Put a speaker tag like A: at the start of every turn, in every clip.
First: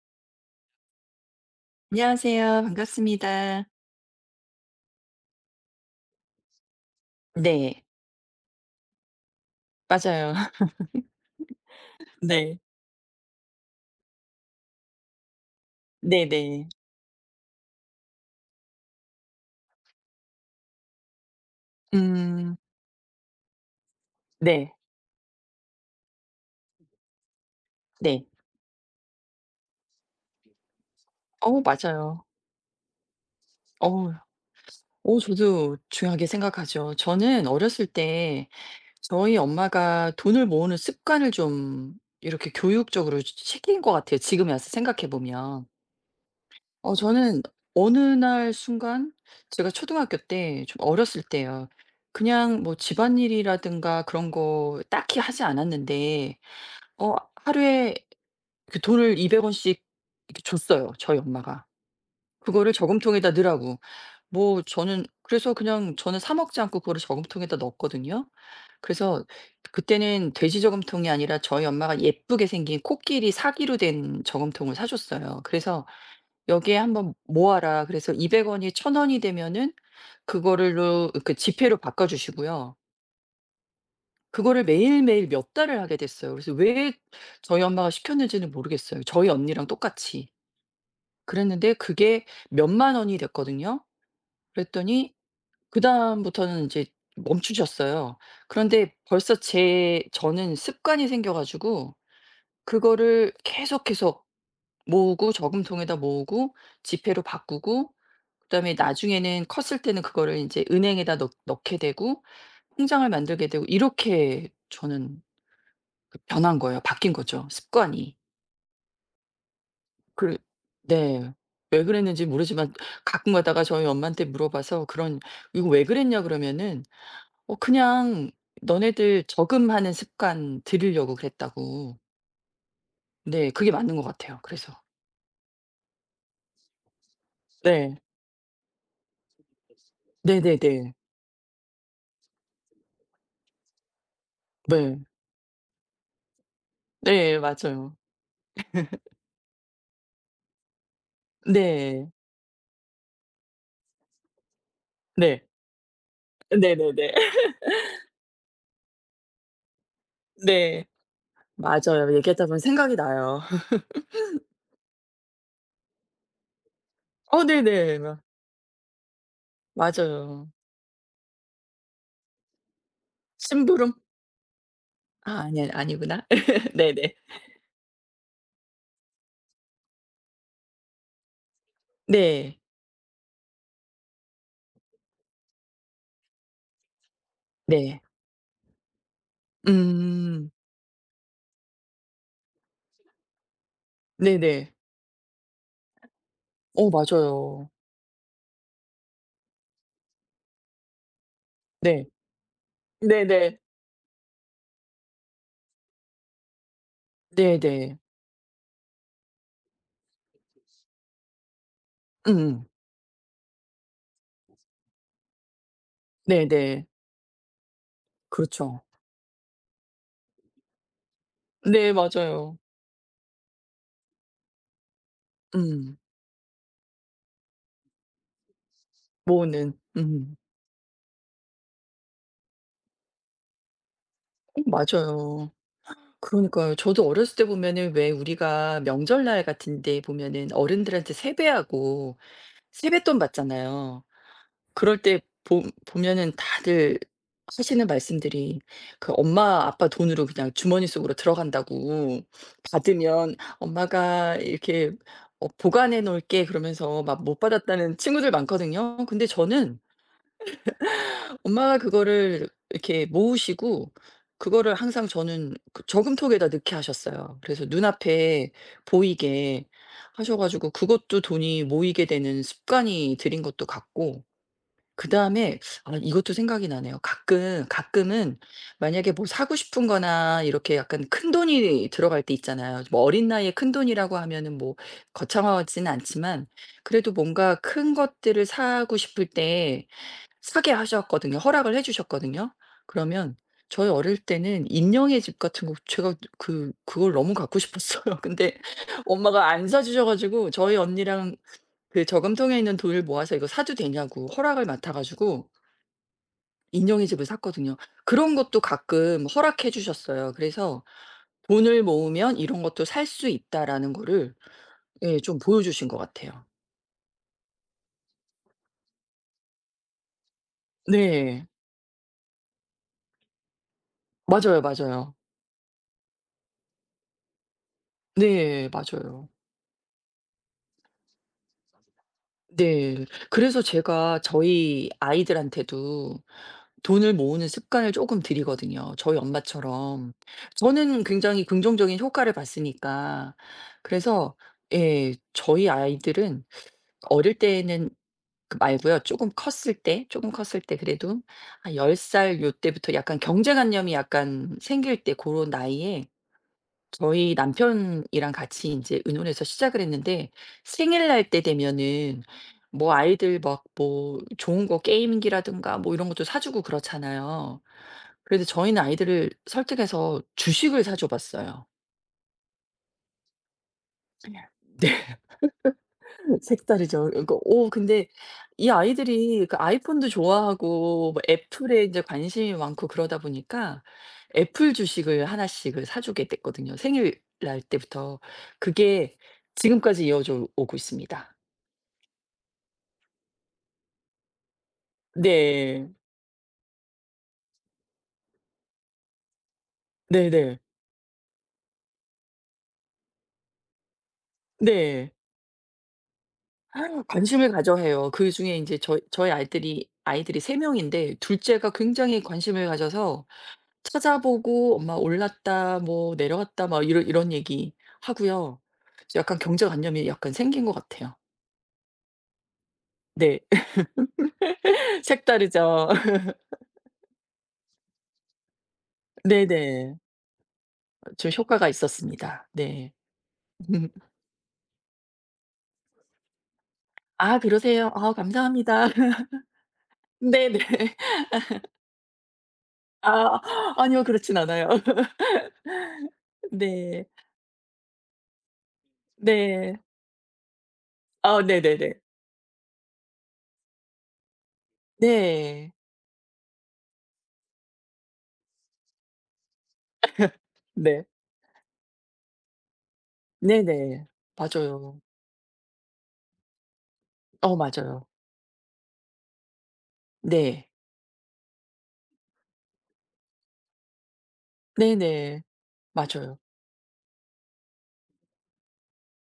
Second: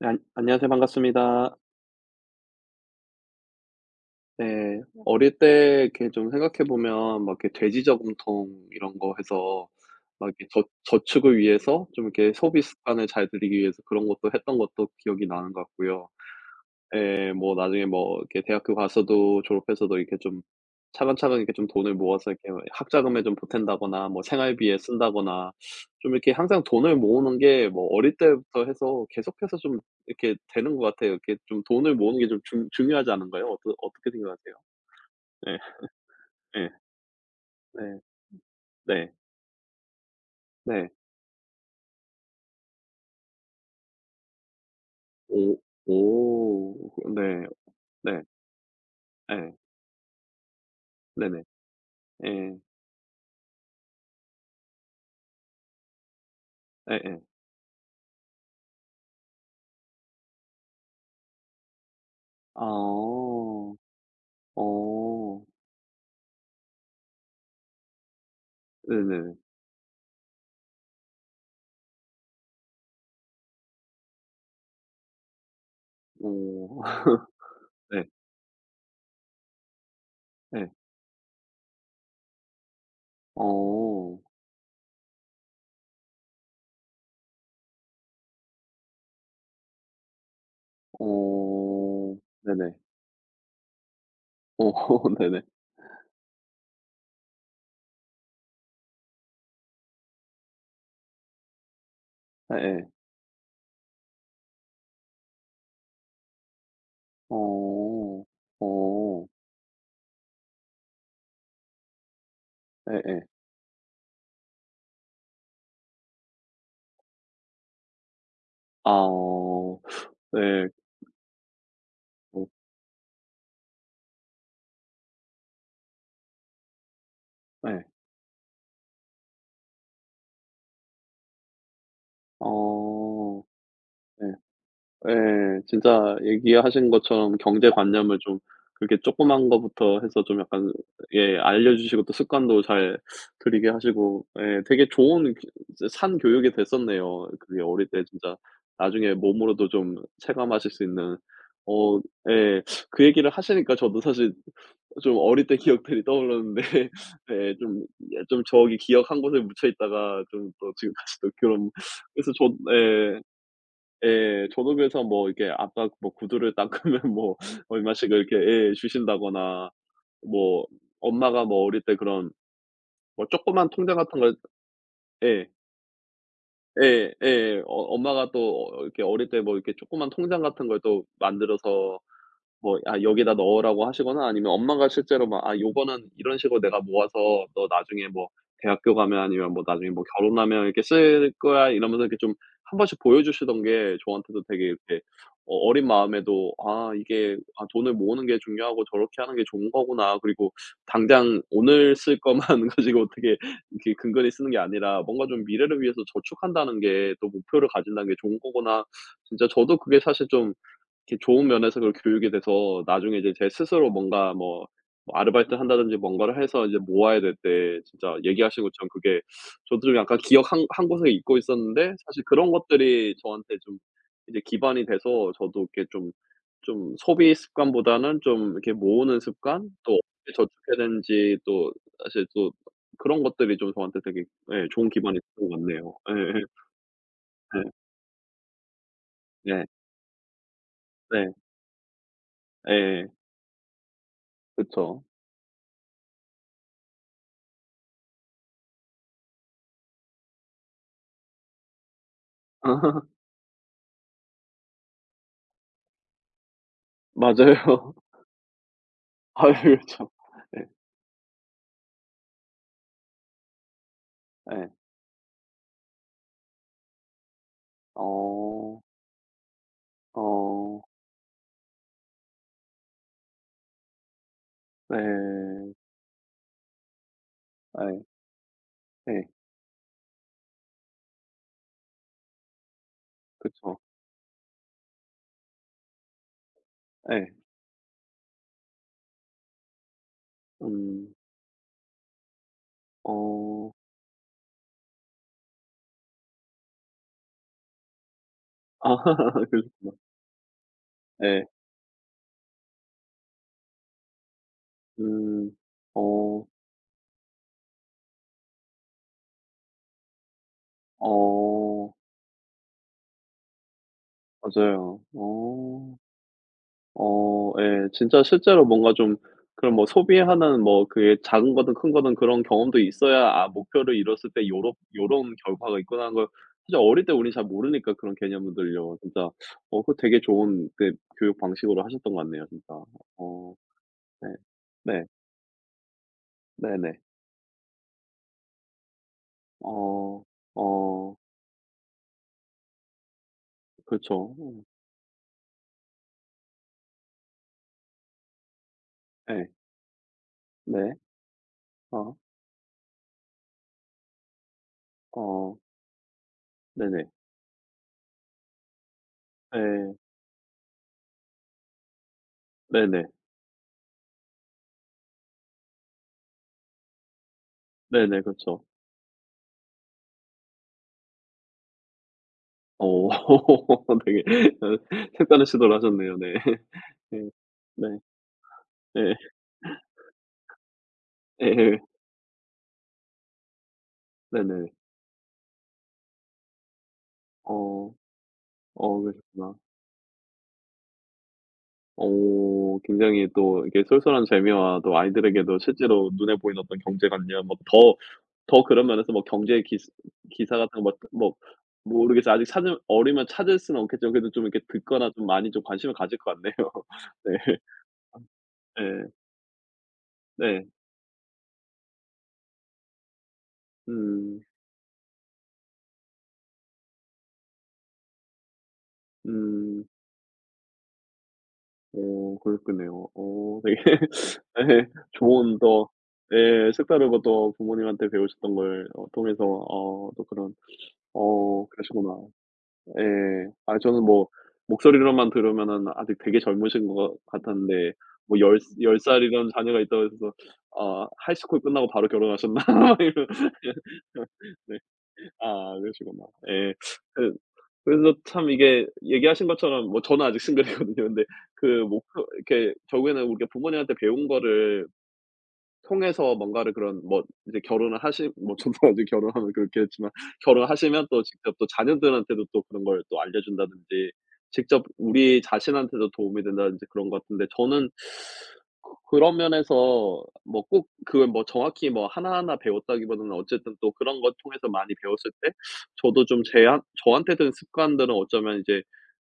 A: 네, 안 안녕하세요. 반갑습니다.
B: 안녕하세요. 반갑습니다.
A: 네. 어릴 때 이렇게 좀 생각해 보면 막 이렇게 돼지
B: 네.
A: 저금통 이런 거 해서 막
B: 맞아요.
A: 이렇게 저 저축을 위해서 좀 이렇게
B: 네.
A: 소비 습관을 잘 들이기 위해서 그런 것도 했던 것도 기억이 나는 것 같고요.
B: 네네.
A: 예. 뭐 나중에 뭐 이렇게 대학교 가서도 졸업해서도 이렇게 좀 차근차근 이렇게 좀 돈을 모아서 이렇게
B: 음.
A: 학자금에 좀 보탠다거나 뭐
B: 네.
A: 생활비에 쓴다거나 좀 이렇게 항상 돈을 모으는 게 뭐 어릴
B: 네.
A: 때부터 해서 계속해서 좀 이렇게 되는 것 같아요. 이렇게
B: 어
A: 좀 돈을 모으는
B: 맞아요.
A: 게 좀 중요하지 않은가요? 어떠 어떻게
B: 어
A: 생각하세요?
B: 어
A: 네.
B: 저도 중요하게
A: 네.
B: 생각하죠. 저는 어렸을
A: 네.
B: 때
A: 네.
B: 저희 엄마가 돈을 모으는
A: 네.
B: 습관을 좀 이렇게 교육적으로 시킨 것 같아요, 지금에 와서 생각해
A: 오.
B: 보면.
A: 오.
B: 어 저는
A: 네.
B: 어느
A: 네.
B: 날 순간
A: 네.
B: 제가 초등학교 때 좀 어렸을
A: 네네.
B: 때요
A: 네. 네.
B: 그냥 뭐 집안일이라든가 그런 거 딱히 하지 않았는데
A: 네.
B: 어
A: 네.
B: 하루에 그 돈을 200 원씩 이렇게 줬어요, 저희 엄마가. 그거를
A: 아.
B: 저금통에다 넣으라고. 뭐 저는
A: 어.
B: 그래서 그냥 저는 사 먹지 않고 그거를 저금통에다 넣었거든요. 그래서
A: 네네.
B: 그때는 돼지 저금통이 아니라 저희 엄마가 예쁘게 생긴 코끼리 사기로 된 저금통을 사 줬어요. 그래서
A: 오.
B: "여기에 한번 모아라."
A: 네.
B: 그래서 200 원이 1,000 원이 되면은
A: 네,
B: 그거를로 그 지폐로 바꿔 주시고요.
A: 어.
B: 그거를 매일매일 몇 달을 하게 됐어요. 그래서 왜 저희 엄마가 시켰는지는 모르겠어요. 저희 언니랑 똑같이. 그랬는데
A: 어.
B: 그게
A: 네네.
B: 몇만 원이 됐거든요.
A: 어.
B: 그랬더니
A: 네네.
B: 그다음부터는 인제 멈추셨어요. 그런데 벌써 제 저는 습관이 생겨 가지고
A: 예예.
B: 그거를 계속해서 모으고 저금통에다 모으고 지폐로 바꾸고
A: 어.
B: 그다음에
A: 어.
B: 나중에는 컸을 때는 그거를 인제 은행에다 넣 넣게 되고 통장을
A: 예예.
B: 만들게 되고 이렇게 저는 그 변한 거예요. 바뀐 거죠, 습관이.
A: 아, 어.
B: 그
A: 네.
B: 네. 왜 그랬는지
A: 어,
B: 모르지만 가끔 가다가 저희 엄마한테 물어봐서 그런 "이거 왜 그랬냐?" 그러면은 "어
A: 예.
B: 그냥 너네들 저금하는 습관 들이려고 그랬다."고.
A: 어.
B: 네. 그게 맞는 것
A: 예.
B: 같아요, 그래서.
A: 예. 진짜 얘기하신 것처럼
B: 네.
A: 경제관념을 좀 그렇게 조그만 거부터 해서 좀 약간,
B: 네네네.
A: 예, 알려 주시고 또 습관도 잘 들이게 하시고, 예, 되게
B: 네.
A: 좋은 그 이제 산 교육이 됐었네요.
B: 네.
A: 그게 어릴
B: 맞아요.
A: 때 진짜 나중에 몸으로도 좀 체감하실 수 있는. 어,
B: 네.
A: 예. 그 얘기를 하시니까 저도 사실 좀
B: 네.
A: 어릴 때 기억들이 떠오르는데
B: 네네네.
A: 예, 좀, 예, 좀 저기 기억 한 곳에 묻혀 있다가 좀 또
B: 네.
A: 지금까지도 그런.
B: 맞아요.
A: 그래서 저,
B: 얘기하다 보면 생각이
A: 예.
B: 나요.
A: 예. 저도 그래서 뭐 이렇게 아까 뭐 구두를 닦으면 뭐
B: 어 네네.
A: 얼마씩
B: 마
A: 이렇게, 예, 주신다거나
B: 맞아요.
A: 뭐 엄마가 뭐 어릴 때 그런 뭐 조그만
B: 심부름?
A: 통장 같은 걸.
B: 아
A: 예.
B: 아니 아니구나.
A: 예.
B: 네네.
A: 예. 어 엄마가 또 어 이렇게 어릴 때 뭐 이렇게 조그만 통장 같은 걸 또 만들어서
B: 네.
A: 뭐 "아 여기다 넣으라고 하시거나 아니면 엄마가 실제로 막 "아 요거는 이런 식으로 내가 모아서 너
B: 네.
A: 나중에 뭐 대학교 가면 아니면 뭐 나중에 뭐
B: 음.
A: 결혼하면 이렇게 쓸 거야." 이러면서 이렇게 좀 한 번씩 보여 주시던 게 저한테도 되게
B: 네네.
A: 이렇게 어 어린 마음에도
B: 어
A: '아 이게 아
B: 맞아요.
A: 돈을 모으는 게 중요하고 저렇게 하는 게 좋은 거구나.' 그리고 당장 오늘
B: 네.
A: 쓸 것만 가지고 어떻게
B: 네네.
A: 이렇게 근근히 쓰는 게 아니라 뭔가 좀 '미래를 위해서 저축한다는 게 또 목표를
B: 네네.
A: 가진다는 게 좋은 거구나.' 진짜 저도 그게 사실 좀 이렇게 좋은 면에서 그걸 교육이
B: 음음.
A: 돼서 나중에 이제 제 스스로 뭔가 뭐 뭐 아르바이트를 한다든지 뭔가를 해서 이제
B: 네네.
A: 모아야 될 때 진짜 얘기하신
B: 그렇죠.
A: 것처럼 그게 저도 좀 약간 기억 한 곳에 잊고
B: 네
A: 있었는데 사실 그런
B: 맞아요.
A: 것들이 저한테 좀 이제 기반이 돼서 저도 이렇게
B: 음.
A: 좀 좀 소비 습관보다는 좀 이렇게 모으는 습관
B: 모으는.
A: 또 어떻게
B: 음.
A: 저축해야 되는지 또 사실 또 그런 것들이 좀 저한테 되게,
B: 어
A: 예, 좋은 기반이 됐던
B: 맞아요.
A: 것 같네요. 예예.
B: 그러니까요. 저도 어렸을 때
A: 예.
B: 보면은 왜 우리가 명절날
A: 예, 네.
B: 같은 데 보면은 어른들한테
A: 네.
B: 세배하고
A: 예.
B: 세뱃돈 받잖아요. 그럴
A: 그쵸.
B: 때 보 보면은 다들 하시는 말씀들이 그 엄마 아빠 돈으로 그냥 주머니 속으로 들어간다고. "받으면 엄마가 이렇게 어 보관해 놓을게." 그러면서 막 못
A: 맞아요.
B: 받았다는 친구들 많거든요. 근데
A: 아유,
B: 저는
A: 그렇죠. 네.
B: 엄마가 그거를 이렇게 모으시고
A: 예.
B: 그거를 항상 저는 그 저금통에다 넣게 하셨어요. 그래서 눈앞에
A: 어.
B: 보이게 하셔 가지고
A: 어.
B: 그것도 돈이 모이게 되는 습관이 들인 것도 같고
A: 네.
B: 그다음에 아 이것도 생각이 나네요. 가끔
A: 에,
B: 가끔은 만약에 뭐
A: 예.
B: 사고 싶은 거나 이렇게 약간 큰돈이 들어갈 때 있잖아요. 뭐 어린 나이에
A: 그쵸.
B: 큰돈이라고 하면은 뭐 거창하진 않지만 그래도
A: 예.
B: 뭔가 큰 것들을 사고 싶을 때 사게
A: 음.
B: 하셨거든요. 허락을 해 주셨거든요. 그러면
A: 어.
B: 저희 어릴 때는 인형의 집 같은 거 제가 그 그걸 너무 갖고 싶었어요. 근데
A: 아,
B: 엄마가 안 사
A: 그러셨구나.
B: 주셔 가지고 저희 언니랑
A: 예.
B: 그 저금통에 있는 돈을 모아서 이거 사도 되냐고 허락을 맡아 가지고
A: 음. 어.
B: 인형의 집을 샀거든요. 그런 것도 가끔 허락해 주셨어요. 그래서 돈을
A: 어.
B: 모으면 이런 것도 살 수 있다라는 거를
A: 맞아요.
B: 예 좀 보여주신 것
A: 어.
B: 같아요.
A: 어, 예. 진짜 실제로 뭔가 좀 그런 뭐 소비하는 뭐 그게
B: 네.
A: 작은 거든 큰 거든 그런 경험도 있어야 '아 목표를 이뤘을 때 요
B: 맞아요,
A: 런
B: 맞아요.
A: 요런 결과가 있구나.' 하는 걸 사실 어릴 때 우린 잘 모르니까 그런
B: 네
A: 개념들을요. 진짜
B: 맞아요.
A: 어 그거 되게 좋은 그 교육 방식으로 하셨던 것 같네요 진짜.
B: 네.
A: 어,
B: 그래서 제가
A: 네.
B: 저희
A: 네.
B: 아이들한테도
A: 네네.
B: 돈을 모으는 습관을 조금 들이거든요, 저희 엄마처럼.
A: 어.
B: 저는
A: 어,
B: 굉장히 긍정적인 효과를 봤으니까.
A: 그렇죠.
B: 그래서
A: 음,
B: 예 저희 아이들은 어릴 때는 그 말고요. 조금
A: 예.
B: 컸을 때 조금 컸을 때
A: 네.
B: 그래도 한 10
A: 어.
B: 살 요때부터 약간 경제관념이 약간 생길 때 고런
A: 어.
B: 나이에
A: 네네.
B: 저희 남편이랑 같이 이제 의논해서 시작을
A: 네,
B: 했는데 생일날 때 되면은 뭐
A: 네네.
B: 아이들 막 뭐 좋은 거 게임기라든가 뭐 이런 것도 사 주고 그렇잖아요.
A: 네네.
B: 그래서
A: 그렇죠.
B: 저희는 아이들을 설득해서 주식을 사줘 봤어요.
A: 어 되게 어
B: 네.
A: 색다른 시도를 하셨네요. 네.
B: 색다르죠.
A: 네.
B: 그러니까 오,
A: 네.
B: 근데 이
A: 네.
B: 아이들이 그 아이폰도 좋아하고 뭐
A: 예,
B: 애플에 이제 관심이 많고 그러다 보니까
A: 네네.
B: 애플 주식을 하나씩을 사주게 됐거든요, 생일날
A: 어.
B: 때부터.
A: 어,
B: 그게
A: 그러셨구나.
B: 지금까지 이어져 오고 있습니다.
A: 어 굉장히 또 이렇게 쏠쏠한 재미와 또 아이들에게도
B: 네.
A: 실제로 눈에 보이는 어떤 경제관념 뭐 더 더 그런 면에서 뭐 경제 기 기사
B: 네네.
A: 같은 거 뭐 뭐, 모르겠어요. 아직 찾 어리면 찾을 수는 없겠지만 그래도 좀 이렇게 듣거나
B: 네.
A: 좀 많이 좀 관심을 가질 것 같네요.
B: 아유, 관심을
A: 네.
B: 가져 해요. 그중에 이제 저희
A: 네,
B: 저희 아이들이 3
A: 네.
B: 명인데 둘 째가 굉장히 관심을 가져서
A: 음.
B: 찾아보고 엄마 올랐다 뭐 내려왔다 막 이런 얘기 하고요. 그래서 약간
A: 음.
B: 경제관념이 약간 생긴 것 같아요.
A: 어, 그랬겠네요.
B: 네.
A: 어 되게 예, 좋은 또,
B: 색다르죠.
A: 예, 색다르고 또 부모님한테 배우셨던 걸 어 통해서
B: 네네.
A: 어 또 그런
B: 좀
A: 어,
B: 효과가
A: 그러시구나.
B: 있었습니다. 네.
A: 예. 아 저는 뭐 목소리로만 들으면은 아직 되게 젊으신 것
B: 아 그러세요?
A: 같았는데
B: 아
A: 뭐
B: 감사합니다.
A: 10살 이런 자녀가 있다고 해서
B: 네네.
A: '아 하이스쿨 끝나고 바로 결혼하셨나?' 막 이런,
B: 아
A: 예.
B: 아니요. 그렇진 않아요.
A: 예. 아, 그러시구나. 예.
B: 네.
A: 그 그래서 참 이게 얘기하신
B: 네.
A: 것처럼 뭐 저는 아직 싱글이거든요. 근데
B: 아
A: 그
B: 네네네.
A: 목표 이렇게 결국에는 우리가 부모님한테 배운 거를
B: 네.
A: 통해서 뭔가를 그런 뭐 이제 결혼을 하시 뭐 저도 아직 결혼하면 그렇게 했지만
B: 네.
A: 결혼하시면 또 직접 또 자녀들한테도 또 그런 걸 또
B: 네네.
A: 알려준다든지 직접
B: 맞아요.
A: 우리 자신한테도 도움이 된다든지 그런 것 같은데,
B: 어
A: 저는
B: 맞아요.
A: 그 그런 면에서 뭐
B: 네.
A: 꼭 그 뭐 정확히 뭐 하나하나 배웠다기보다는 어쨌든 또 그런 것 통해서 많이 배웠을
B: 네네.
A: 때 저도
B: 맞아요.
A: 좀 제한 저한테 든 습관들은 어쩌면 이제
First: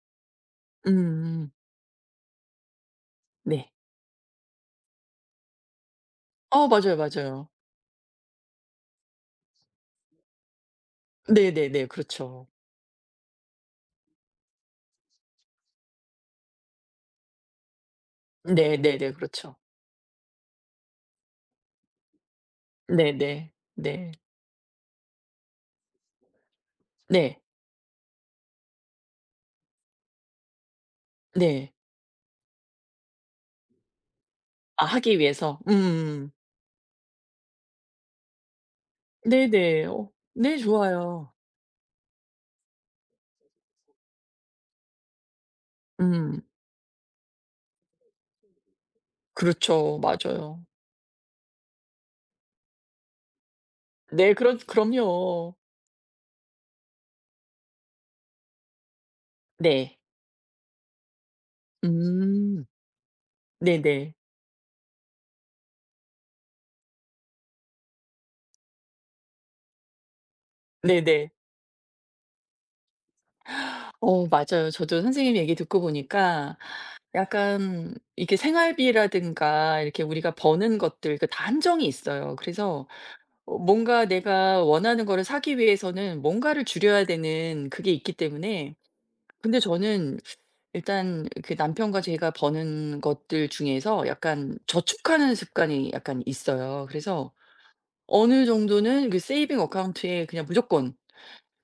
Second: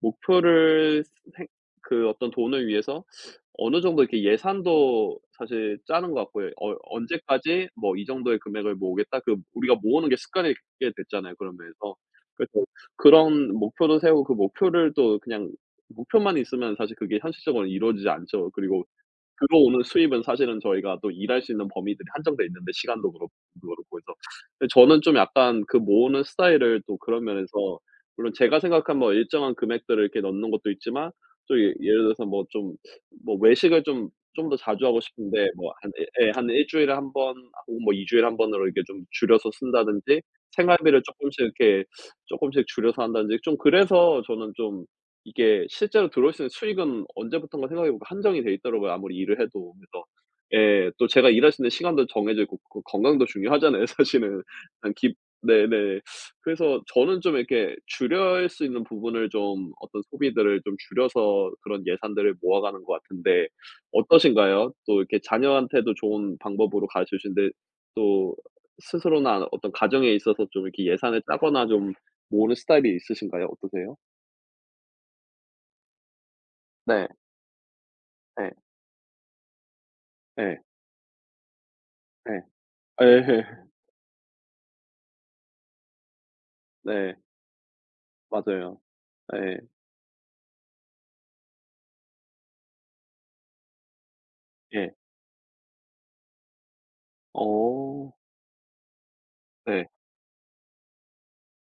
A: 목표를 생
B: 음음.
A: 그 어떤 돈을 위해서
B: 네.
A: 어느 정도 이렇게 예산도 사실 짜는 것 같고요.
B: 어
A: 어
B: 맞아요, 맞아요.
A: '언제까지 뭐 이 정도의 금액을 모으겠다.' 그 우리가 모으는 게 습관이 게 됐잖아요,
B: 네네네.
A: 그러면서.
B: 그렇죠.
A: 그래서 그런 목표도 세우고 그 목표를 또 그냥 목표만 있으면 사실 그게 현실적으로 이루어지지 않죠. 그리고
B: 네네네. 그렇죠.
A: 들어오는 수입은 사실은 저희가 또 일할 수 있는 범위들이 한정돼 있는데, 시간도 그렇고
B: 네네.
A: 그렇고
B: 네.
A: 해서. 근데 저는 좀 약간 그 모으는 스타일을 또 그런
B: 네.
A: 면에서 물론 제가 생각한 뭐 일정한 금액들을 이렇게 넣는 것도 있지만 또 예,
B: 네.
A: 예를 들어서 뭐 좀 뭐 외식을 좀 좀 더 자주
B: 아
A: 하고
B: 하기
A: 싶은데
B: 위해서.
A: 뭐 한 예 예
B: 음.
A: 한 일 주일에 한 번 혹은 뭐 2 주일에 한 번으로 이렇게 좀 줄여서
B: 네네. 어
A: 쓴다든지
B: 네
A: 생활비를
B: 좋아요.
A: 쪼끔씩 이렇게 쪼끔씩 줄여서 한다든지 좀 그래서 저는 좀 이게 실제로 들어올 수
B: 음.
A: 있는 수익은 언제부턴가 생각해 보니까 한정이 돼 있더라고요, 아무리 일을 해도.
B: 그렇죠.
A: 그래서,
B: 맞아요.
A: 예, 또 제가 일할 수 있는 시간도 정해져 있고 그 건강도 중요하잖아요,
B: 네.
A: 사실은.
B: 그럼
A: 그냥 기
B: 그럼요.
A: 네네. 그래서 저는 좀 이렇게 줄일 수 있는 부분을 좀
B: 네.
A: 어떤 소비들을 좀 줄여서 그런 예산들을
B: 음.
A: 모아가는 것 같은데
B: 네네.
A: 어떠신가요? 또 이렇게 자녀한테도 좋은 방법으로 가르쳐 주시는데 또 스스로나 어떤 가정에 있어서 좀 이렇게 예산을
B: 네네.
A: 짜거나 좀 모으는 스타일이 있으신가요? 어떠세요?
B: 어 맞아요. 저도 선생님 얘기 듣고 보니까
A: 네.
B: 약간 이게
A: 예.
B: 생활비라든가 이렇게 우리가
A: 예.
B: 버는 것들 그 다 한정이 있어요.
A: 예.
B: 그래서
A: 예.
B: 어 뭔가 내가 원하는 거를 사기 위해서는 뭔가를 줄여야
A: 네.
B: 되는 그게 있기 때문에
A: 맞아요. 예.
B: 근데 저는 일단 그 남편과 제가 버는 것들 중에서 약간
A: 예.
B: 저축하는 습관이 약간 있어요. 그래서
A: 어.
B: 어느 정도는 그 세이빙
A: 네.
B: 어카운트에 그냥 무조건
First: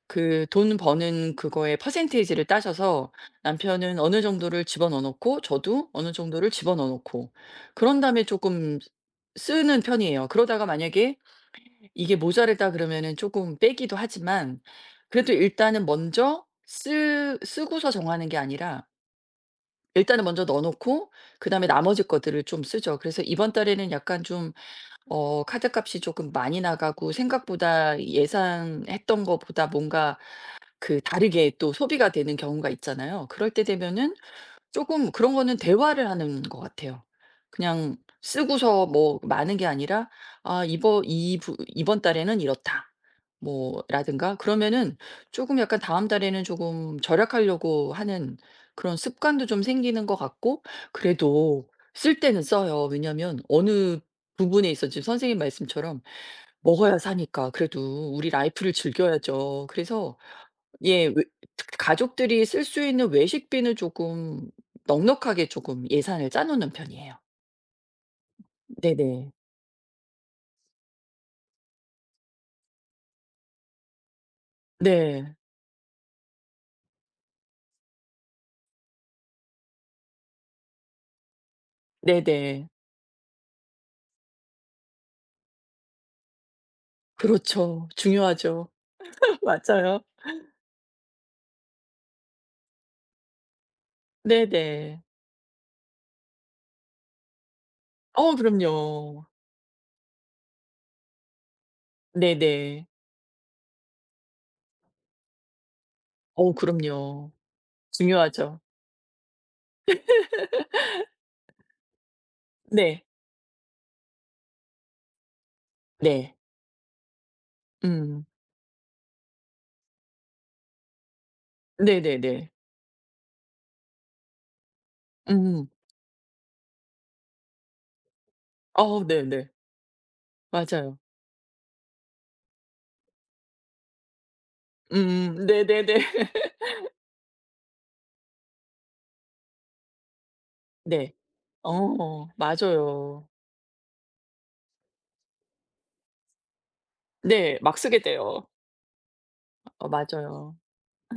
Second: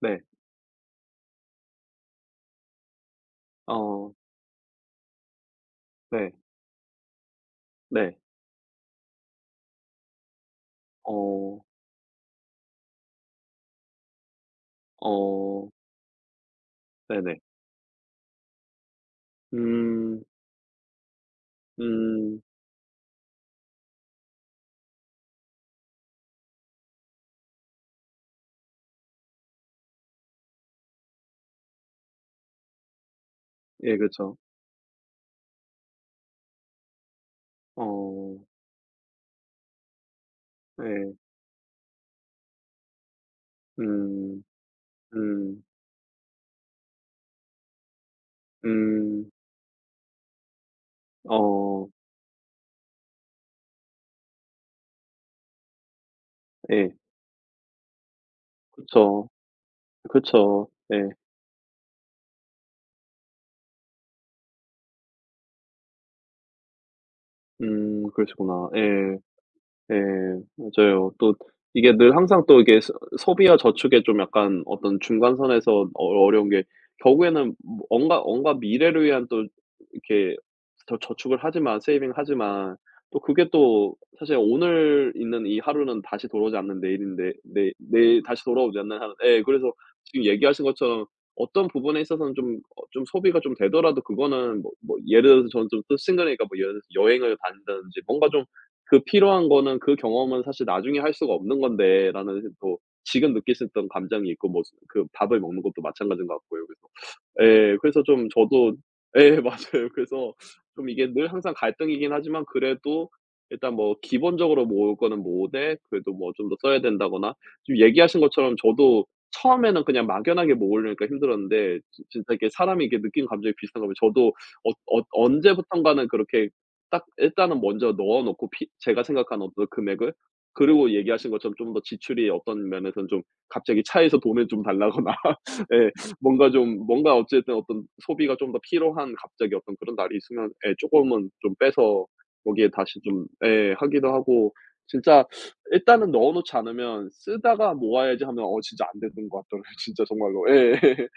A: 네.
B: 그 돈 버는 그거의 퍼센이지를 따져서 남편은
A: 어.
B: 어느 정도를 집어넣어 놓고 저도 어느
A: 네.
B: 정도를 집어넣어 놓고 그런
A: 네.
B: 다음에 조금 쓰는 편이에요. 그러다가 만약에
A: 어.
B: 이게 모자르다 그러면은 조금 빼기도 하지만 그래도
A: 어.
B: 일단은 먼저
A: 네네.
B: 쓰 쓰고서 정하는 게 아니라
A: 음.
B: 일단은 먼저 넣어 놓고 그다음에 나머지
A: 음.
B: 것들을 좀 쓰죠. 그래서 이번 달에는 약간 좀 어 카드값이 조금 많이 나가고 생각보다 예상했던 것보다 뭔가 그 다르게 또 소비가 되는 경우가 있잖아요. 그럴 때
A: 예.
B: 되면은
A: 그쵸.
B: 조금 그런 거는 대화를 하는 것 같아요. 그냥
A: 어.
B: 쓰고서 뭐 많은 게 아니라 "아 이번
A: 예.
B: 이 부 이번 달에는 이렇다." 뭐 라든가
A: 음.
B: 그러면은 조금
A: 음.
B: 약간 다음 달에는 조금 절약하려고 하는 그런
A: 음.
B: 습관도 좀 생기는 것 같고 그래도
A: 어.
B: 쓸 때는 써요. 왜냐면 어느 부분에 있어 지금 선생님 말씀처럼
A: 예.
B: 먹어야 사니까 그래도 우리 라이프를
A: 그쵸.
B: 즐겨야죠. 그래서
A: 그쵸.
B: 예.
A: 예.
B: 외 가족들이 쓸 수 있는 외식비는 조금 넉넉하게 조금 예산을 짜 놓는 편이에요.
A: 음. 그러시구나. 예.
B: 네네.
A: 네, 맞아요. 또 이게 늘 항상 또 이게 소 소비와 저축의 좀 약간 어떤
B: 네.
A: 중간선에서 어 어려운 게 결국에는 뭔가 뭔가 미래를 위한 또 이렇게 저축을 하지만 세이빙
B: 네네.
A: 하지만 또 그게 또 사실 오늘 있는 이 하루는 다시 돌아오지 않는 내일인데 내
B: 그렇죠.
A: 내일 다시
B: 중요하죠.
A: 돌아오지 않는 하루, 예, 그래서
B: 맞아요.
A: 지금 얘기하신 것처럼 어떤 부분에 있어서는 좀 어 좀 소비가 좀 되더라도 그거는 뭐 뭐
B: 네네.
A: 예를 들어서 저는 좀또 싱글이니까 뭐 예를 들어서 여행을 다닌다든지 뭔가
B: 어
A: 좀 그
B: 그럼요.
A: 필요한 거는 그 경험은 사실 나중에 할 수가 없는 건데라는 또
B: 네네.
A: 지금 느낄 수 있던 감정이 있고 뭐 그 밥을 먹는 것도 마찬가지인 것
B: 어
A: 같고요. 그래서,
B: 그럼요.
A: 예, 그래서 좀
B: 중요하죠.
A: 저도 예, 맞아요. 그래서 좀 이게 늘 항상 갈등이긴 하지만
B: 네.
A: 그래도 일단 뭐 기본적으로 모을 거는 모으되 그래도 뭐
B: 네.
A: 좀 더 써야 된다거나 지금 얘기하신
B: 음.
A: 것처럼 저도 처음에는 그냥 막연하게 모으려니까 힘들었는데 진 진짜
B: 네네네.
A: 이렇게 사람이 이렇게 느낀 감정이 비슷한 거면 저도 어 어
B: 음.
A: 언제부턴가는 그렇게 딱 일단은 먼저 넣어 놓고 피 제가
B: 어
A: 생각한
B: 네네.
A: 어떤 금액을 그리고
B: 맞아요.
A: 얘기하신 것처럼 좀 더 지출이 어떤 면에서는 좀 갑자기 차에서 돈을 좀 달라거나
B: 음음.
A: 예
B: 네네네.
A: 뭔가 좀 뭔가 어쨌든 어떤 소비가 좀 더 필요한 갑자기 어떤 그런 날이 있으면, 예,
B: 네.
A: 쪼끔은 좀 빼서
B: 어
A: 거기에 다시 좀,
B: 맞아요.
A: 예, 하기도 하고 진짜 일단은 넣어 놓지 않으면
B: 네.
A: '쓰다가
B: 막 쓰게
A: 모아야지.' 하면
B: 돼요.
A: 어 진짜 안 되는 것 같더라고요
B: 어
A: 진짜 정말로.
B: 맞아요.
A: 예.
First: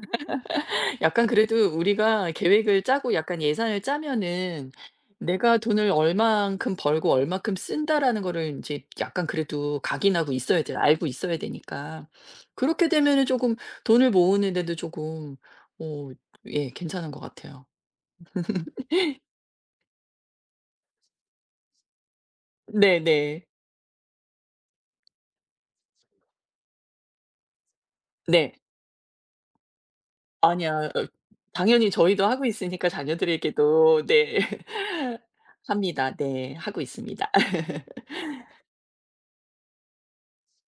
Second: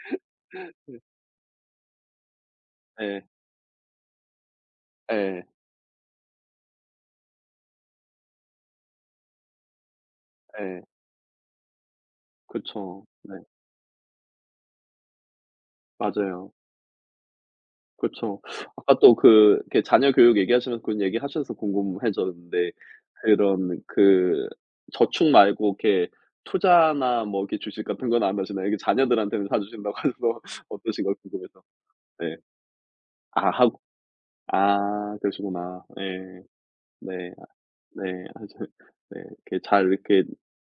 B: 약간 그래도 우리가 계획을 짜고
A: 예.
B: 약간 예산을 짜면은
A: 예.
B: '내가 돈을 얼만큼 벌고 얼만큼 쓴다.'라는 거를 이제 약간 그래도 각인하고 있어야 돼
A: 예.
B: 알고 있어야 되니까. 그렇게
A: 그쵸.
B: 되면은
A: 네.
B: 조금 돈을 모으는 데도 조금 어
A: 맞아요.
B: 예 괜찮은 것 같아요.
A: 그쵸. 아까 또 그 이렇게 자녀 교육 얘기하시면서 그런 얘기하셔서 궁금해졌는데
B: 네네.
A: 그런 그 저축 말고 이렇게 투자나 뭐 이렇게 주식 같은 건 안
B: 네.
A: 하시나요? 이게 자녀들한테는 사 주신다고 하셔서
B: 아니야. 어
A: 어떠신가 궁금해서.
B: 당연히 저희도
A: 네.
B: 하고 있으니까
A: 아 하고
B: 자녀들에게도 네.
A: 아, 그러시구나.
B: 합니다.
A: 예.
B: 네. 하고
A: 네.
B: 있습니다.
A: 아, 네. 아주, 네. 이렇게 잘 이렇게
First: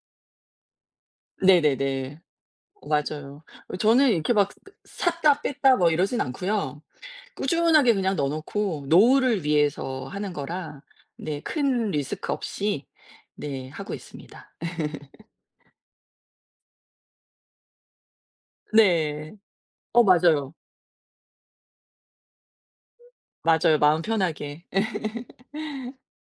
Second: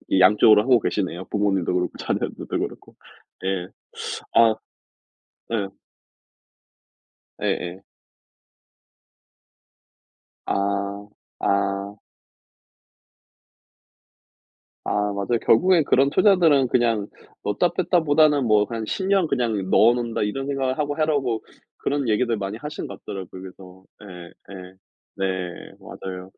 A: 이 양쪽으로 하고 계시네요. 부모님도 그렇고
B: 네네네.
A: 자녀들도 그렇고.
B: 맞아요.
A: 예.
B: 어 저는 이렇게 막
A: 아.
B: 샀다
A: 예.
B: 뺐다 뭐 이러진 않고요.
A: 예예.
B: 꾸준하게 그냥 넣어 놓고 노후를 위해서 하는 거라
A: 아.
B: 네 큰
A: 아.
B: 리스크 없이 네 하고 있습니다.
A: 아, 맞아요. 결국엔 그런 투자들은 그냥 넣다 뺐다 보다는 뭐 한 10년
B: 네.
A: 그냥 넣어
B: 어
A: 놓는다 이런
B: 맞아요.
A: 생각을 하고 하라고 그런 얘기들 많이 하신 것 같더라고요.
B: 맞아요.
A: 그래서
B: 마음
A: 예
B: 편하게.
A: 예. 네 맞아요.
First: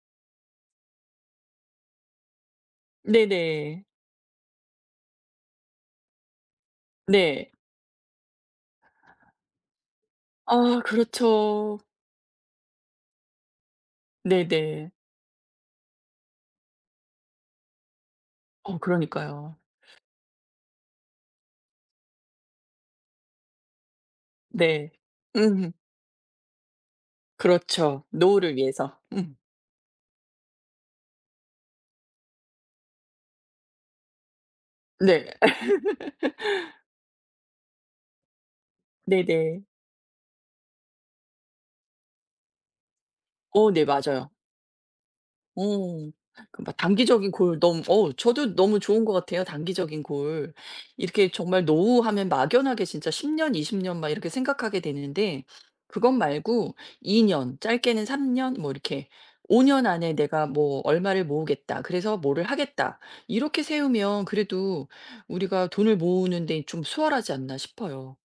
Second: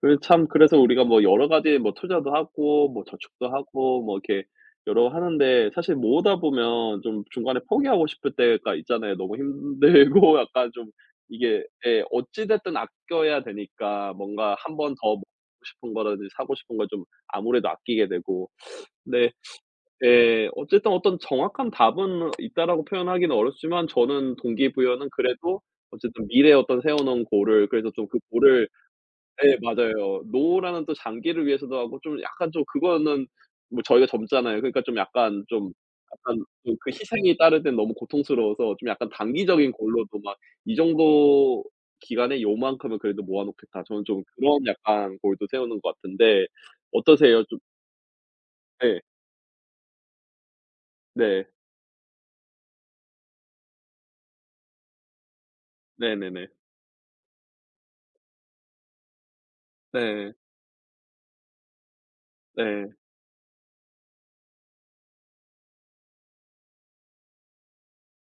A: 그래서 참 그래서 우리가 뭐 여러 가지 뭐 투자도 하고 뭐 저축도
B: 네네.
A: 하고 뭐 이렇게 여러 하는데 사실 모으다 보면 좀
B: 네.
A: 중간에 포기하고 싶을 때가 있잖아요. 너무 힘들고 약간
B: 아
A: 좀 이게
B: 그렇죠.
A: 예 어찌 됐든 아껴야 되니까 뭔가 한
B: 네네.
A: 번 더 먹고 싶은 거라든지 사고 싶은 걸 좀 아무래도 아끼게 되고
B: 어
A: 근데,
B: 그러니까요.
A: 예, 어쨌든 어떤 정확한 답은 있다라고 표현하기는 어렵지만 저는
B: 네.
A: 동기부여는 그래도
B: 음.
A: 어쨌든 미래에 어떤 세워 놓은 goal을 그래서
B: 그렇죠.
A: 좀 그
B: 노후를
A: goal을
B: 위해서. 음.
A: 예, 맞아요. 노라는 또 장기를 위해서도 하고 좀 약간 좀 그거는 뭐 저희가 젊잖아요. 그러니까 좀
B: 네.
A: 약간 좀 약간 좀 그 희생이 따르면 너무 고통스러워서 좀 약간
B: 네네.
A: 단기적인 골로도 막 '이 정도 기간에 요만큼은 그래도 모아
B: 어
A: 놓겠다.'
B: 네
A: 저는 좀
B: 맞아요.
A: 그런 약간 골도 세우는 것
B: 어.
A: 같은데
B: 그 막 단기적인
A: 어떠세요? 좀
B: 골 너무 어 저도 너무
A: 네.
B: 좋은 것 같아요 단기적인 골. 이렇게
A: 네.
B: 정말 노후 하면 막연하게 진짜 10 년, 20 년 막 이렇게 생각하게 되는데 그것
A: 네네네.
B: 말고 2 년, 짧게는 3 년 뭐 이렇게 '5 년 안에
A: 네.
B: 내가 뭐 얼마를 모으겠다. 그래서 뭐를
A: 네.
B: 하겠다.' 이렇게 세우면 그래도 우리가 돈을 모으는 데 좀 수월하지 않나 싶어요.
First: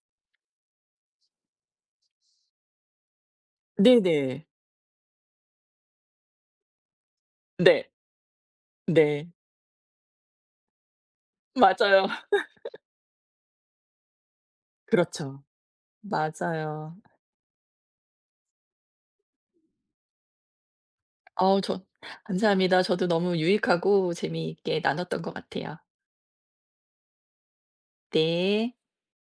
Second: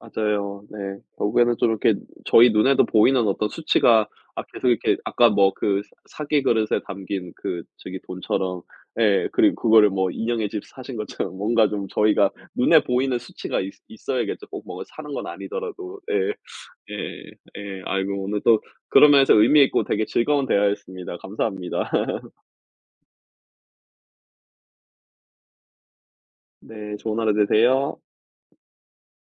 A: 맞아요. 네. 결국에는 좀 이렇게 저희 눈에도 보이는 어떤 수치가 아
B: 네네.
A: 계속 이렇게 아까 뭐 그 사기 그릇에 담긴 그
B: 네.
A: 저기 돈처럼,
B: 네.
A: 예, 그리고 그거를 뭐 인형의 집 사신 것처럼 뭔가 좀
B: 맞아요.
A: 저희가 눈에 보이는 수치가 있 있어야겠죠. 꼭 뭐 사는 건
B: 그렇죠.
A: 아니더라도. 예. 예.
B: 맞아요.
A: 예. 아이고 오늘 또 그런 면에서 의미 있고 되게 즐거운 대화였습니다.
B: 어 저
A: 감사합니다.
B: 감사합니다. 저도 너무 유익하고 재미있게 나눴던 것 같아요.
A: 네. 좋은 하루 되세요.
B: 네.